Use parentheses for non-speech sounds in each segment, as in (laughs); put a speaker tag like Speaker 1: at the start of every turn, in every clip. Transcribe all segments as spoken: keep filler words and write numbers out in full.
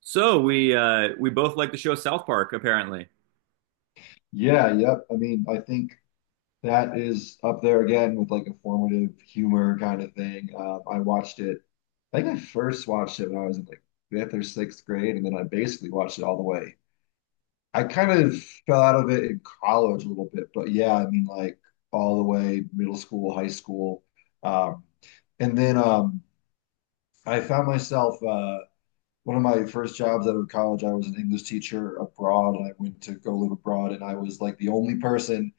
Speaker 1: So we uh we both like the show South Park, apparently.
Speaker 2: Yeah, yep. I mean, I think that is up there again with like a formative humor kind of thing. Um, I watched it, I think I first watched it when I was in like fifth or sixth grade, and then I basically watched it all the way. I kind of fell out of it in college a little bit, but yeah, I mean, like all the way middle school, high school. Um, and then um, I found myself uh, one of my first jobs out of college, I was an English teacher abroad, and I went to go live abroad, and I was like the only person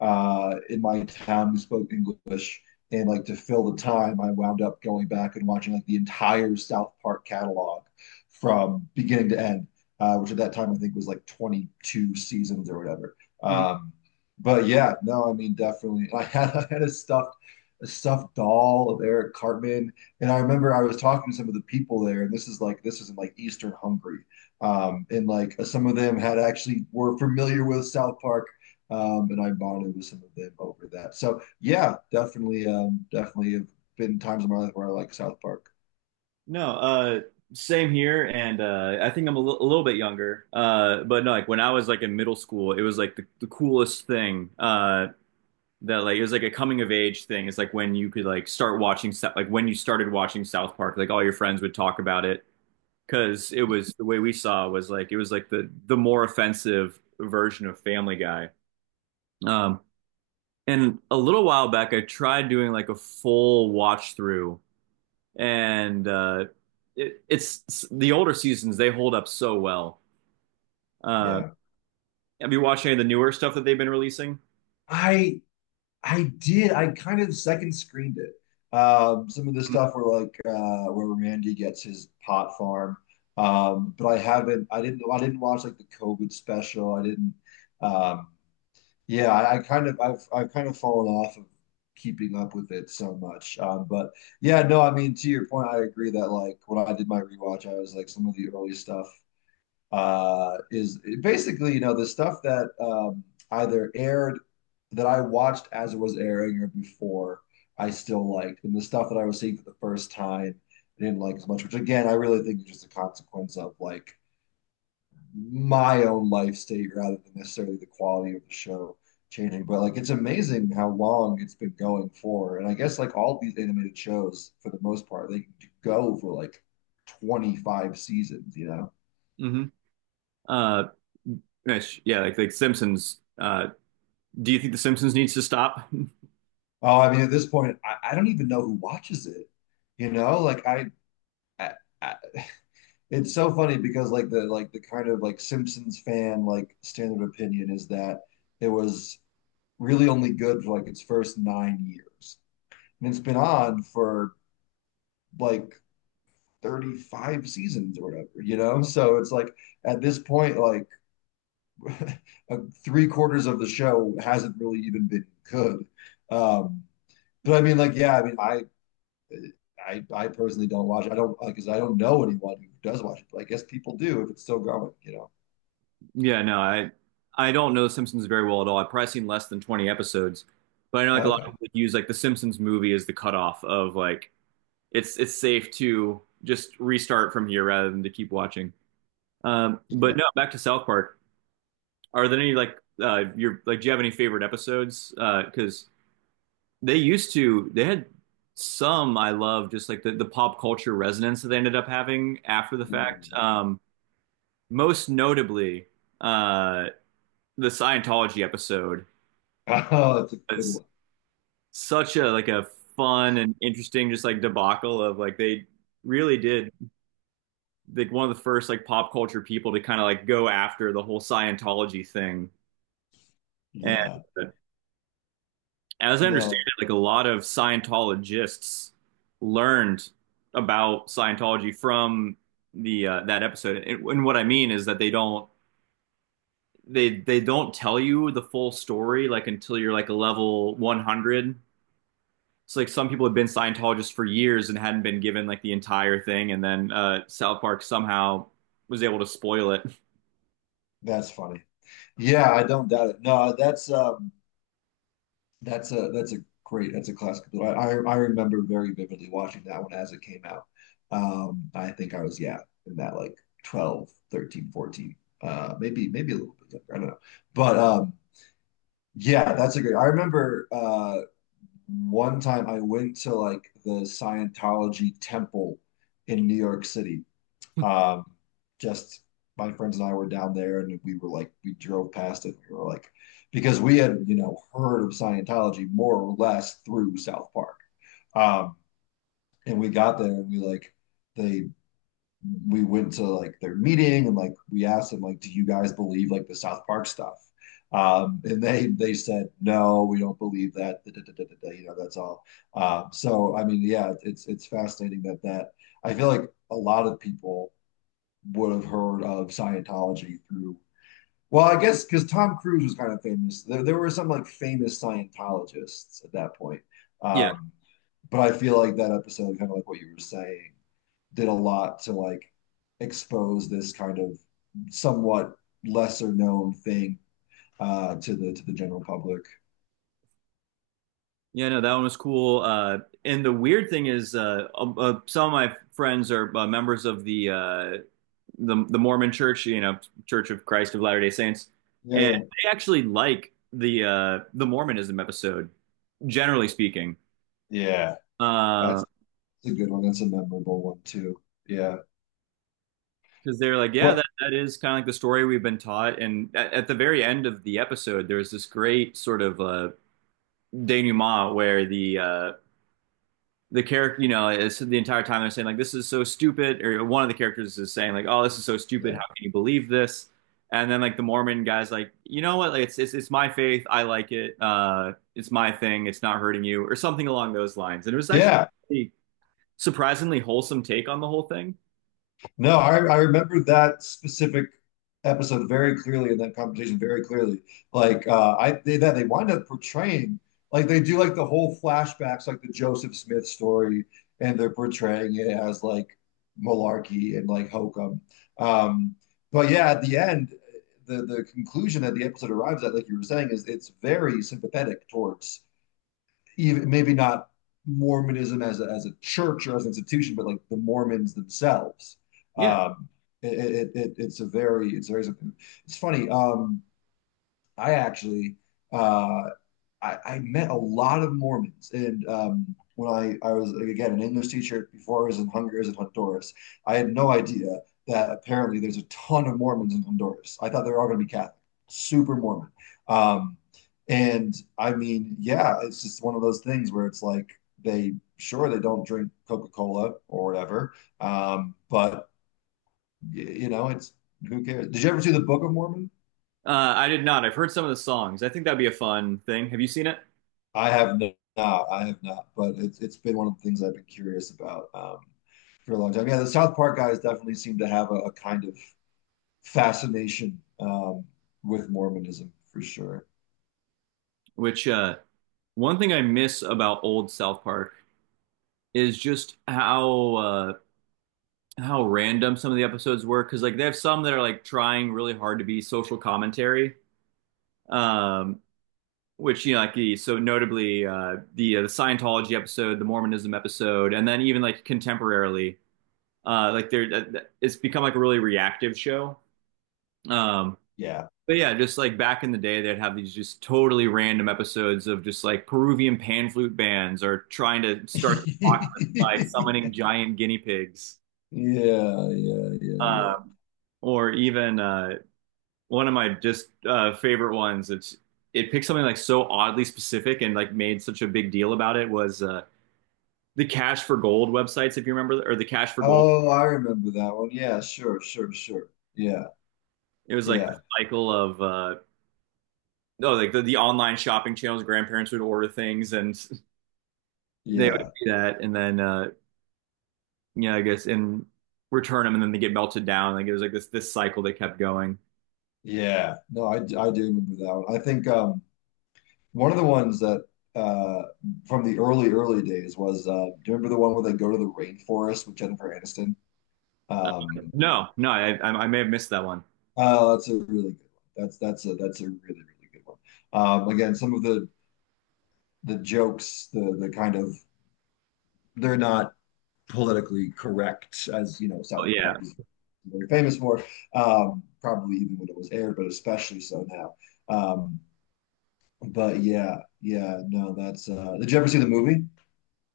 Speaker 2: uh, in my town who spoke English. And like to fill the time, I wound up going back and watching like the entire South Park catalog from beginning to end, uh, which at that time I think was like twenty-two seasons or whatever.
Speaker 1: Mhm.
Speaker 2: Um, but yeah, no, I mean definitely. (laughs) I had I had a stuffed a stuffed doll of Eric Cartman, and I remember I was talking to some of the people there, and this is like this is in like Eastern Hungary, um, and like uh, some of them had actually were familiar with South Park, um, and I bonded with some of them over that. So yeah, definitely, um, definitely have been times in my life where I like South Park.
Speaker 1: No, uh same here, and uh I think I'm a li- a little bit younger. Uh but no, like when I was like in middle school, it was like the, the coolest thing. Uh that like it was like a coming of age thing. It's like when you could like start watching Sou- like when you started watching South Park, like all your friends would talk about it because it
Speaker 2: Yeah,
Speaker 1: was the way we saw was like it was like the the more offensive version of Family Guy. Um and a little while back I tried doing like a full watch through and uh, it, it's the older seasons they hold up so well. Uh,
Speaker 2: yeah.
Speaker 1: have you watched any of the newer stuff that they've been releasing?
Speaker 2: I I did. I kind of second screened it. Um, some of the stuff where like uh, where Randy gets his pot farm, um, but I haven't. I didn't. I didn't watch like the COVID special. I didn't. Um, Yeah, I, I kind of I've I've kind of fallen off of keeping up with it so much. Um, but yeah, no, I mean to your point, I agree that like when I did my rewatch, I was like some of the early stuff uh is basically, you know, the stuff that um either aired that I watched as it was airing or before I still liked, and the stuff that I was seeing for the first time I didn't like as much, which again I really think is just a consequence of like my own life state rather than necessarily the quality of the show changing. But like it's amazing how long it's been going for. And I guess like all these animated shows, for the most part, they go for like twenty-five seasons, you know?
Speaker 1: Hmm. Uh, Mitch, yeah, like like Simpsons. Uh, do you think The Simpsons needs to stop? (laughs)
Speaker 2: Oh, I mean, at this point, I, I don't even know who watches it. You know, like I, I, I, it's so funny because like the like the kind of like Simpsons fan like standard opinion is that it was really only good for like its first nine years, and it's been on for like thirty-five seasons or whatever, you know? So it's like at this point, like (laughs) three quarters of the show hasn't really even been good. Um, but I mean, like, yeah, I mean, I, I, I personally don't watch. It. I don't like, cause I don't know anyone who does watch it. But I guess people do if it's still going, you know.
Speaker 1: Yeah, no, I I don't know The Simpsons very well at all. I've probably seen less than twenty episodes, but I know like a lot of
Speaker 2: Okay.
Speaker 1: people use like The Simpsons movie as the cutoff of like it's it's safe to just restart from here rather than to keep watching. Um, but
Speaker 2: Yeah.
Speaker 1: no, back to South Park. Are there any like uh your like do you have any favorite episodes? Uh 'cause because uh, they used to they had some I love just like the, the pop culture resonance that they ended up having after the fact.
Speaker 2: Yeah. (laughs)
Speaker 1: Um most notably uh the Scientology episode
Speaker 2: Oh, that's a good
Speaker 1: is
Speaker 2: one.
Speaker 1: such a like a fun and interesting just like debacle of like they really did like one of the first like pop culture people to kind of like go after the whole Scientology thing and
Speaker 2: Yeah.
Speaker 1: Uh, as I understand
Speaker 2: No,
Speaker 1: it, like a lot of Scientologists learned about Scientology from the uh, that episode. And, and what I mean is that they don't they they don't tell you the full story like until you're like a level one hundred. So like some people have been Scientologists for years and hadn't been given like the entire thing, and then uh, South Park somehow was able to spoil it. (laughs)
Speaker 2: that's funny. Yeah, I don't doubt it. No, that's um, That's a that's a great that's a classic. I I remember very vividly watching that one as it came out. Um, I think I was yeah in that like twelve thirteen fourteen, uh, maybe maybe a little bit younger. I don't know, but um, yeah, that's a great. I remember uh, one time I went to like the Scientology temple in New York City, um, just my friends and I were down there and we were like, we drove past it. We were like, because we had, you know, heard of Scientology more or less through South Park. Um, and we got there and we like, they, we went to like their meeting and like we asked them like, do you guys believe like the South Park stuff? Um, and they they said no, we don't believe that, da, da, da, da, da, da. You know, that's all. Um, so I mean, yeah, it's it's fascinating that that I feel like a lot of people would have heard of Scientology through, well, I guess because Tom Cruise was kind of famous. There, there were some like famous Scientologists at that point.
Speaker 1: Yeah,
Speaker 2: Um, but I feel like that episode, kind of like what you were saying, did a lot to like expose this kind of somewhat lesser known thing uh, to the to the general public.
Speaker 1: yeah, no, that one was cool. Uh, and the weird thing is, uh, um, uh, some of my friends are uh, members of the uh, the the Mormon Church, you know, Church of Christ of Latter-day Saints,
Speaker 2: Yeah,
Speaker 1: and
Speaker 2: yeah,
Speaker 1: they actually like the uh the Mormonism episode, generally speaking.
Speaker 2: yeah.
Speaker 1: Uh,
Speaker 2: That's a good one. That's a memorable one too. Yeah.
Speaker 1: because they're like, yeah,
Speaker 2: Well,
Speaker 1: that, that is kind of like the story we've been taught. And at, at the very end of the episode, there's this great sort of uh, denouement where the uh, the character, you know, it's the entire time they're saying like, "This is so stupid," or one of the characters is saying like, "Oh, this is so stupid.
Speaker 2: yeah,
Speaker 1: How can you believe this?" And then like the Mormon guy's like, "You know what? Like, it's it's it's my faith. I like it. Uh, it's my thing. It's not hurting you," or something along those lines. And it was actually
Speaker 2: yeah.
Speaker 1: a surprisingly wholesome take on the whole thing.
Speaker 2: No, I, I remember that specific episode very clearly and that conversation very clearly. Like uh, I they, that they wind up portraying like they do like the whole flashbacks, like the Joseph Smith story, and they're portraying it as like malarkey and like hokum. Um, but yeah, at the end, the the conclusion that the episode arrives at, like you were saying, is it's very sympathetic towards even maybe not Mormonism as a, as a church or as an institution, but like the Mormons themselves.
Speaker 1: Yeah,
Speaker 2: Um, it, it, it, it's a very, it's very, it's funny. Um, I actually, uh, I, I met a lot of Mormons. And um, when I, I was, like, again, an English teacher before I was in Honduras and Honduras, I had no idea that apparently there's a ton of Mormons in Honduras. I thought they were all going to be Catholic, super Mormon. Um, and I mean, yeah, it's just one of those things where it's like they, sure, they don't drink Coca-Cola or whatever, um, but, y- you know, it's, who cares? Did you ever see the Book of Mormon?
Speaker 1: uh, I did not. I've heard some of the songs. I think that'd be a fun thing. Have you seen it?
Speaker 2: I have no, not. I have not, but it's it's been one of the things I've been curious about um, for a long time. Yeah, the South Park guys definitely seem to have a, a kind of fascination um, with Mormonism for sure.
Speaker 1: Which uh, one thing I miss about old South Park is just how uh, how random some of the episodes were, because like they have some that are like trying really hard to be social commentary, um, which you know like the so notably uh the uh, the Scientology episode, the Mormonism episode, and then even like contemporarily uh like they're that- it's become like a really reactive show, um,
Speaker 2: Yeah.
Speaker 1: but yeah, just like back in the day they'd have these just totally random episodes of just like Peruvian pan flute bands or trying to start by summoning
Speaker 2: (laughs)
Speaker 1: giant guinea pigs,
Speaker 2: Yeah, yeah, yeah, yeah, yeah.
Speaker 1: um, or even uh one of my just uh, favorite ones. It's it picked something like so oddly specific and like made such a big deal about it, was uh, the Cash for Gold websites, if you remember, or the Cash for Gold.
Speaker 2: Oh, I remember that one. Yeah, sure, sure, sure. Yeah,
Speaker 1: It was like the
Speaker 2: yeah,
Speaker 1: cycle of uh, no, like the, the online shopping channels. Grandparents would order things, and (laughs) they would
Speaker 2: yeah,
Speaker 1: do that, and then uh, yeah, I guess, and return them, and then they get melted down. Like it was like this this cycle that kept going.
Speaker 2: yeah. No, I, I do remember that one. I think um One of the ones that uh, from the early early days was uh, do you remember the one where they go to the rainforest with Jennifer Aniston?
Speaker 1: Uh,
Speaker 2: Um,
Speaker 1: no, no, I, I I may have missed that one.
Speaker 2: oh, that's a really good one. That's that's a that's a really really good one. Um, again, some of the the jokes, the the kind of they're not politically correct as you know
Speaker 1: Oh,
Speaker 2: South
Speaker 1: yeah.
Speaker 2: Park is very famous for, um, probably even when it was aired, but especially so now. Um, but yeah, yeah, no, that's uh, did you ever see the movie?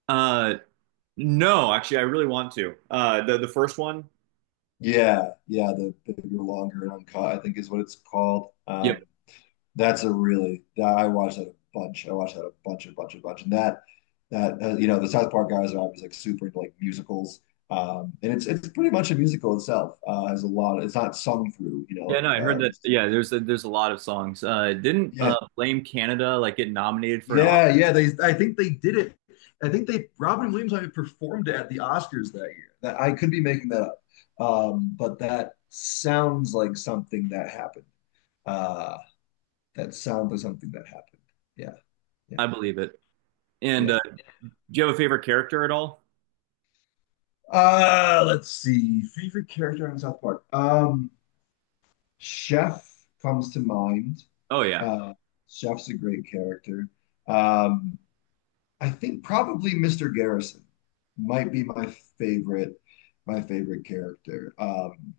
Speaker 1: Uh, no, actually, I really want to. Uh, the the first one.
Speaker 2: Yeah, yeah, the bigger, longer, and uncut, I think is what it's called.
Speaker 1: Yeah.
Speaker 2: Um, that's a really that I watched that a bunch. I watched that a bunch, a bunch, a bunch, and that that uh, you know the South Park guys are obviously like super into like musicals, um, and it's it's pretty much a musical itself. Uh, has a lot. It's not sung through, you know,
Speaker 1: Yeah, no,
Speaker 2: like
Speaker 1: I'd heard
Speaker 2: uh,
Speaker 1: that.
Speaker 2: just
Speaker 1: Yeah, there's a, there's a lot of songs. Uh, didn't uh,
Speaker 2: yeah.
Speaker 1: Blame Canada like get nominated for an Oscar?
Speaker 2: Yeah, yeah. They, I think they did it. I think they Robin Williams I mean, performed at the Oscars that year. That I could be making that up, um, but that sounds like something that happened. Uh, that sounds like something that happened. Yeah, yeah,
Speaker 1: I believe it. And uh,
Speaker 2: yeah.
Speaker 1: do you have a favorite character at all?
Speaker 2: Uh, let's see. Favorite character on South Park. Um, Chef comes to mind.
Speaker 1: Oh yeah,
Speaker 2: Uh, Chef's a great character. Um, I think probably mister Garrison might be my favorite, my favorite character. Um,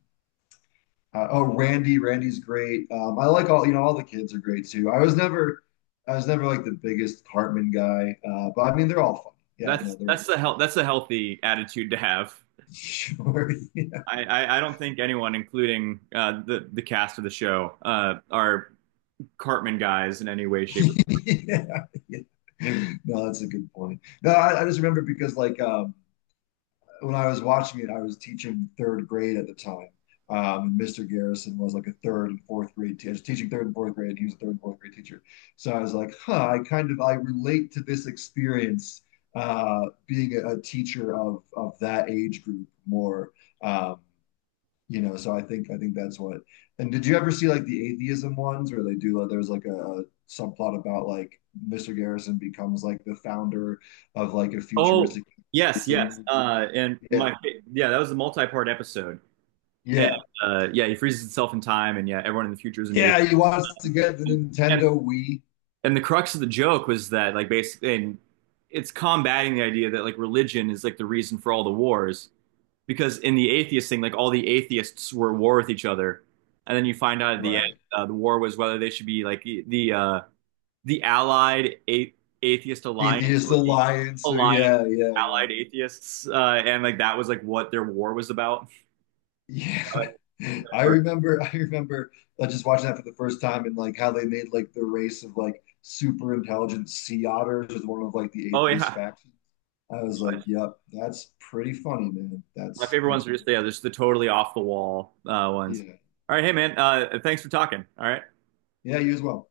Speaker 2: uh, oh, Randy, Randy's great. Um, I like all, you know, all the kids are great too. I was never, I was never like the biggest Cartman guy, uh, but I mean, they're all funny. Yeah,
Speaker 1: that's
Speaker 2: no, they're all
Speaker 1: that's the
Speaker 2: funny.
Speaker 1: hel that's a healthy attitude to have.
Speaker 2: (laughs) Sure. Yeah.
Speaker 1: I, I, I don't think anyone, including uh, the the cast of the show, uh, are Cartman guys in any way, shape, or
Speaker 2: (laughs) Yeah. Yeah. No, that's a good point. No, I, I just remember because like um when I was watching it, I was teaching third grade at the time. Um, mister Garrison was like a third and fourth grade teacher, teaching third and fourth grade, and he was a third and fourth grade teacher. So I was like, huh, I kind of I relate to this experience uh, being a, a teacher of of that age group more. Um, you know, so I think I think that's what. And did you ever see like the atheism ones where they do like there's like a, a subplot about like mister Garrison becomes like the founder of like a
Speaker 1: Oh
Speaker 2: futuristic
Speaker 1: yes,
Speaker 2: atheism
Speaker 1: yes.
Speaker 2: movement?
Speaker 1: Uh, and
Speaker 2: Yeah.
Speaker 1: my yeah, that was the multi-part episode. And
Speaker 2: Yeah.
Speaker 1: uh, yeah, he freezes himself in time, and yeah, everyone in the future is an atheist.
Speaker 2: Yeah, he wants to get the Nintendo Wii.
Speaker 1: And the crux of the joke was that like basically, and it's combating the idea that like religion is like the reason for all the wars, because in the atheist thing like all the atheists were at war with each other, and then you find out at the end
Speaker 2: Right.
Speaker 1: uh, the war was whether they should be like the uh the allied a- atheist alliance
Speaker 2: Atheist
Speaker 1: or the
Speaker 2: Alliance. So
Speaker 1: allied
Speaker 2: yeah, yeah,
Speaker 1: allied atheists, uh and like that was like what their war was about.
Speaker 2: yeah.
Speaker 1: (laughs)
Speaker 2: Yeah. (laughs)
Speaker 1: Uh,
Speaker 2: I
Speaker 1: for,
Speaker 2: remember I remember uh, just watching that for the first time and like how they made like the race of like super intelligent sea otters as one of like the
Speaker 1: oh
Speaker 2: atheist
Speaker 1: yeah,
Speaker 2: factions. I was like, yep, that's pretty funny, man.
Speaker 1: my
Speaker 2: That's
Speaker 1: favorite ones
Speaker 2: that's
Speaker 1: are just yeah, just the totally off the wall uh, ones.
Speaker 2: yeah.
Speaker 1: All right, hey man, uh, thanks for talking. All right.
Speaker 2: Yeah, you as well.